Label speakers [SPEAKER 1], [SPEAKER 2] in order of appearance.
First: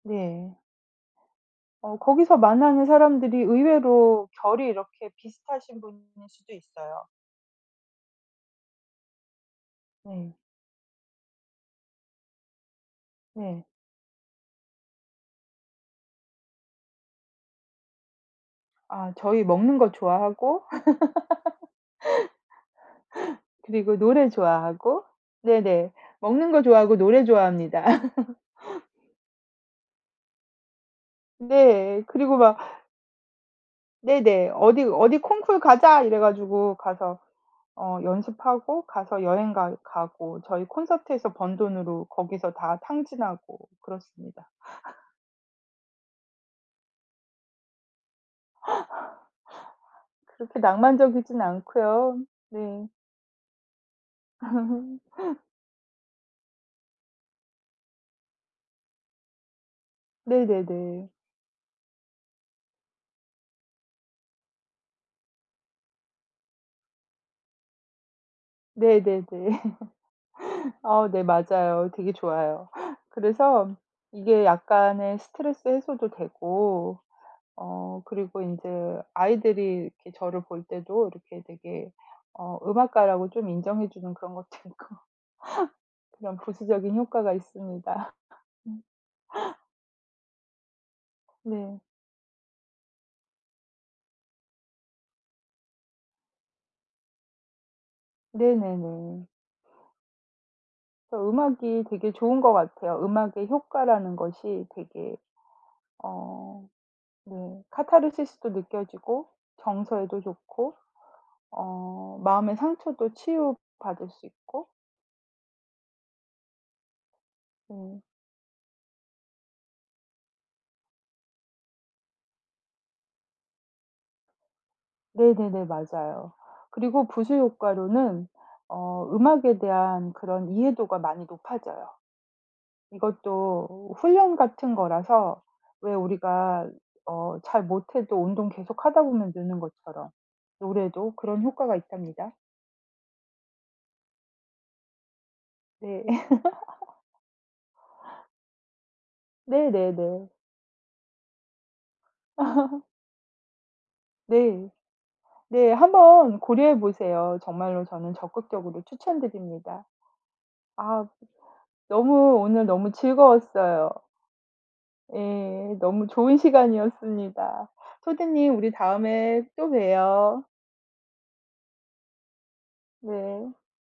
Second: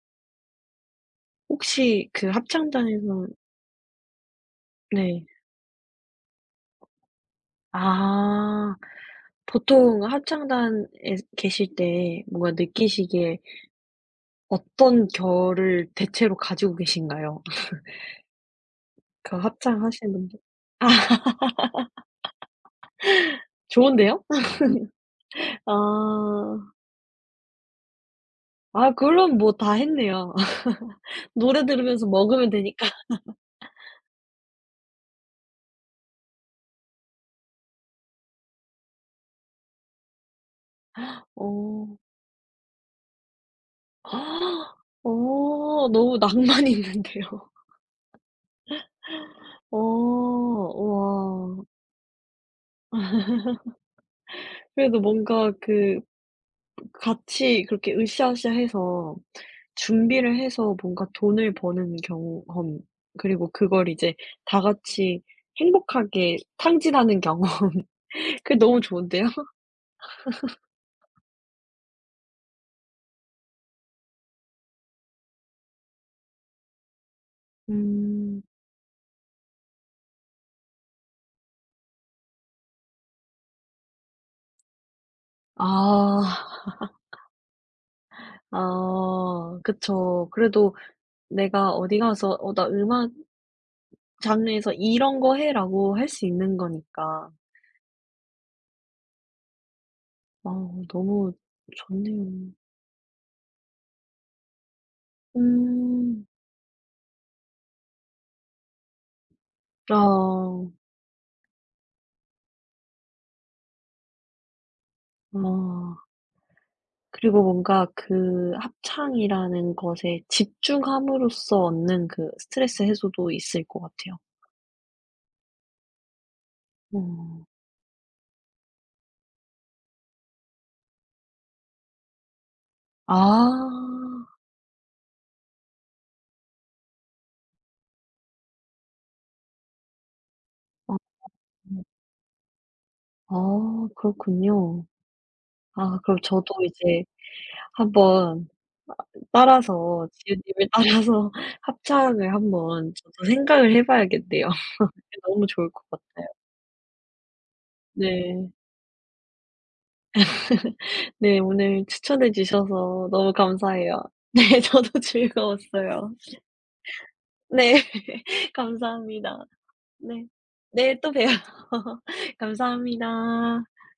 [SPEAKER 1] 네. 어
[SPEAKER 2] 혹시 그
[SPEAKER 1] 거기서 만나는
[SPEAKER 2] 합창단에서
[SPEAKER 1] 사람들이 의외로 결이 이렇게
[SPEAKER 2] 네.
[SPEAKER 1] 비슷하신 분일 수도 있어요.
[SPEAKER 2] 아. 보통
[SPEAKER 1] 네.
[SPEAKER 2] 합창단에 계실 때 뭔가 느끼시기에
[SPEAKER 1] 네.
[SPEAKER 2] 어떤 결을 대체로 가지고 계신가요?
[SPEAKER 1] 아
[SPEAKER 2] 그
[SPEAKER 1] 저희 먹는 거
[SPEAKER 2] 합창하신 분들
[SPEAKER 1] 좋아하고 그리고
[SPEAKER 2] 좋은데요?
[SPEAKER 1] 노래 좋아하고 네네. 먹는 거
[SPEAKER 2] 아.
[SPEAKER 1] 좋아하고 노래 좋아합니다.
[SPEAKER 2] 아 그럼 뭐 다 했네요. 노래
[SPEAKER 1] 네.
[SPEAKER 2] 들으면서
[SPEAKER 1] 그리고
[SPEAKER 2] 먹으면
[SPEAKER 1] 막
[SPEAKER 2] 되니까.
[SPEAKER 1] 네네. 어디 어디 콩쿨 가자 이래 가지고 가서 어 연습하고 가서 여행 가 가고 저희 콘서트에서 번
[SPEAKER 2] 어.
[SPEAKER 1] 돈으로 거기서 다 탕진하고 그렇습니다.
[SPEAKER 2] 어. 너무 낭만이 있는데요. 어.
[SPEAKER 1] 그렇게 낭만적이진
[SPEAKER 2] 와.
[SPEAKER 1] 않고요. 네.
[SPEAKER 2] 그래도 뭔가 그 같이 그렇게 으쌰으쌰 해서 준비를 해서 뭔가
[SPEAKER 1] 네네네.
[SPEAKER 2] 돈을 버는 경험 그리고 그걸 이제 다 같이 행복하게 탕진하는 경험 그게 너무
[SPEAKER 1] 네네네.
[SPEAKER 2] 좋은데요.
[SPEAKER 1] 어 네. 맞아요. 되게 좋아요. 그래서 이게 약간의 스트레스 해소도 되고 어
[SPEAKER 2] 음.
[SPEAKER 1] 그리고 인제 아이들이 이렇게 저를 볼 때도 이렇게 되게 어 음악가라고 좀 인정해 주는 그런 것도 있고
[SPEAKER 2] 아.
[SPEAKER 1] 그런 부수적인 효과가 있습니다. 음.
[SPEAKER 2] 아. 그쵸. 그래도 내가
[SPEAKER 1] 네.
[SPEAKER 2] 어디가서 "어 나 음악 장르에서 이런 거 해."라고 할 수 있는 거니까.
[SPEAKER 1] 네네네.
[SPEAKER 2] 아. 너무
[SPEAKER 1] 음악이 되게 좋은
[SPEAKER 2] 좋네요.
[SPEAKER 1] 것 같아요. 음악의 효과라는 것이 되게
[SPEAKER 2] 음.
[SPEAKER 1] 어 네 카타르시스도 느껴지고 정서에도
[SPEAKER 2] 아.
[SPEAKER 1] 좋고 어 마음의 상처도 치유 받을 수 있고
[SPEAKER 2] 아. 그리고 뭔가
[SPEAKER 1] 네.
[SPEAKER 2] 그 합창이라는 것에 집중함으로써 얻는 그 스트레스 해소도 있을 것 같아요.
[SPEAKER 1] 네네네. 맞아요. 그리고 부수
[SPEAKER 2] 아.
[SPEAKER 1] 효과로는 어 음악에 대한 그런 이해도가 많이 높아져요.
[SPEAKER 2] 아.
[SPEAKER 1] 이것도 훈련 같은 거라서 왜 우리가 어 잘 못해도 운동 계속 하다 보면 느는 것처럼 노래도 그런 효과가
[SPEAKER 2] [unintelligible]
[SPEAKER 1] 있답니다.
[SPEAKER 2] 아 그렇군요. 아
[SPEAKER 1] 네.
[SPEAKER 2] 그럼 저도 이제 한번 아 따라서
[SPEAKER 1] 네네네.
[SPEAKER 2] 지은님을 따라서 합창을 한번 저도 생각을 해봐야겠네요.
[SPEAKER 1] 네.
[SPEAKER 2] 네 너무 좋을
[SPEAKER 1] 네.
[SPEAKER 2] 것 같아요.
[SPEAKER 1] 한번 고려해 보세요. 정말로 저는
[SPEAKER 2] 네.
[SPEAKER 1] 적극적으로 추천드립니다. 아
[SPEAKER 2] 네. 오늘 추천해
[SPEAKER 1] 너무 오늘 너무
[SPEAKER 2] 주셔서 너무
[SPEAKER 1] 즐거웠어요.
[SPEAKER 2] 감사해요. 네. 저도
[SPEAKER 1] 예. 너무
[SPEAKER 2] 즐거웠어요.
[SPEAKER 1] 좋은 시간이었습니다.
[SPEAKER 2] 네.
[SPEAKER 1] 소디님 우리 다음에
[SPEAKER 2] 감사합니다.
[SPEAKER 1] 또
[SPEAKER 2] 네.
[SPEAKER 1] 봬요.
[SPEAKER 2] 네 또 봬요.
[SPEAKER 1] 네.
[SPEAKER 2] 감사합니다.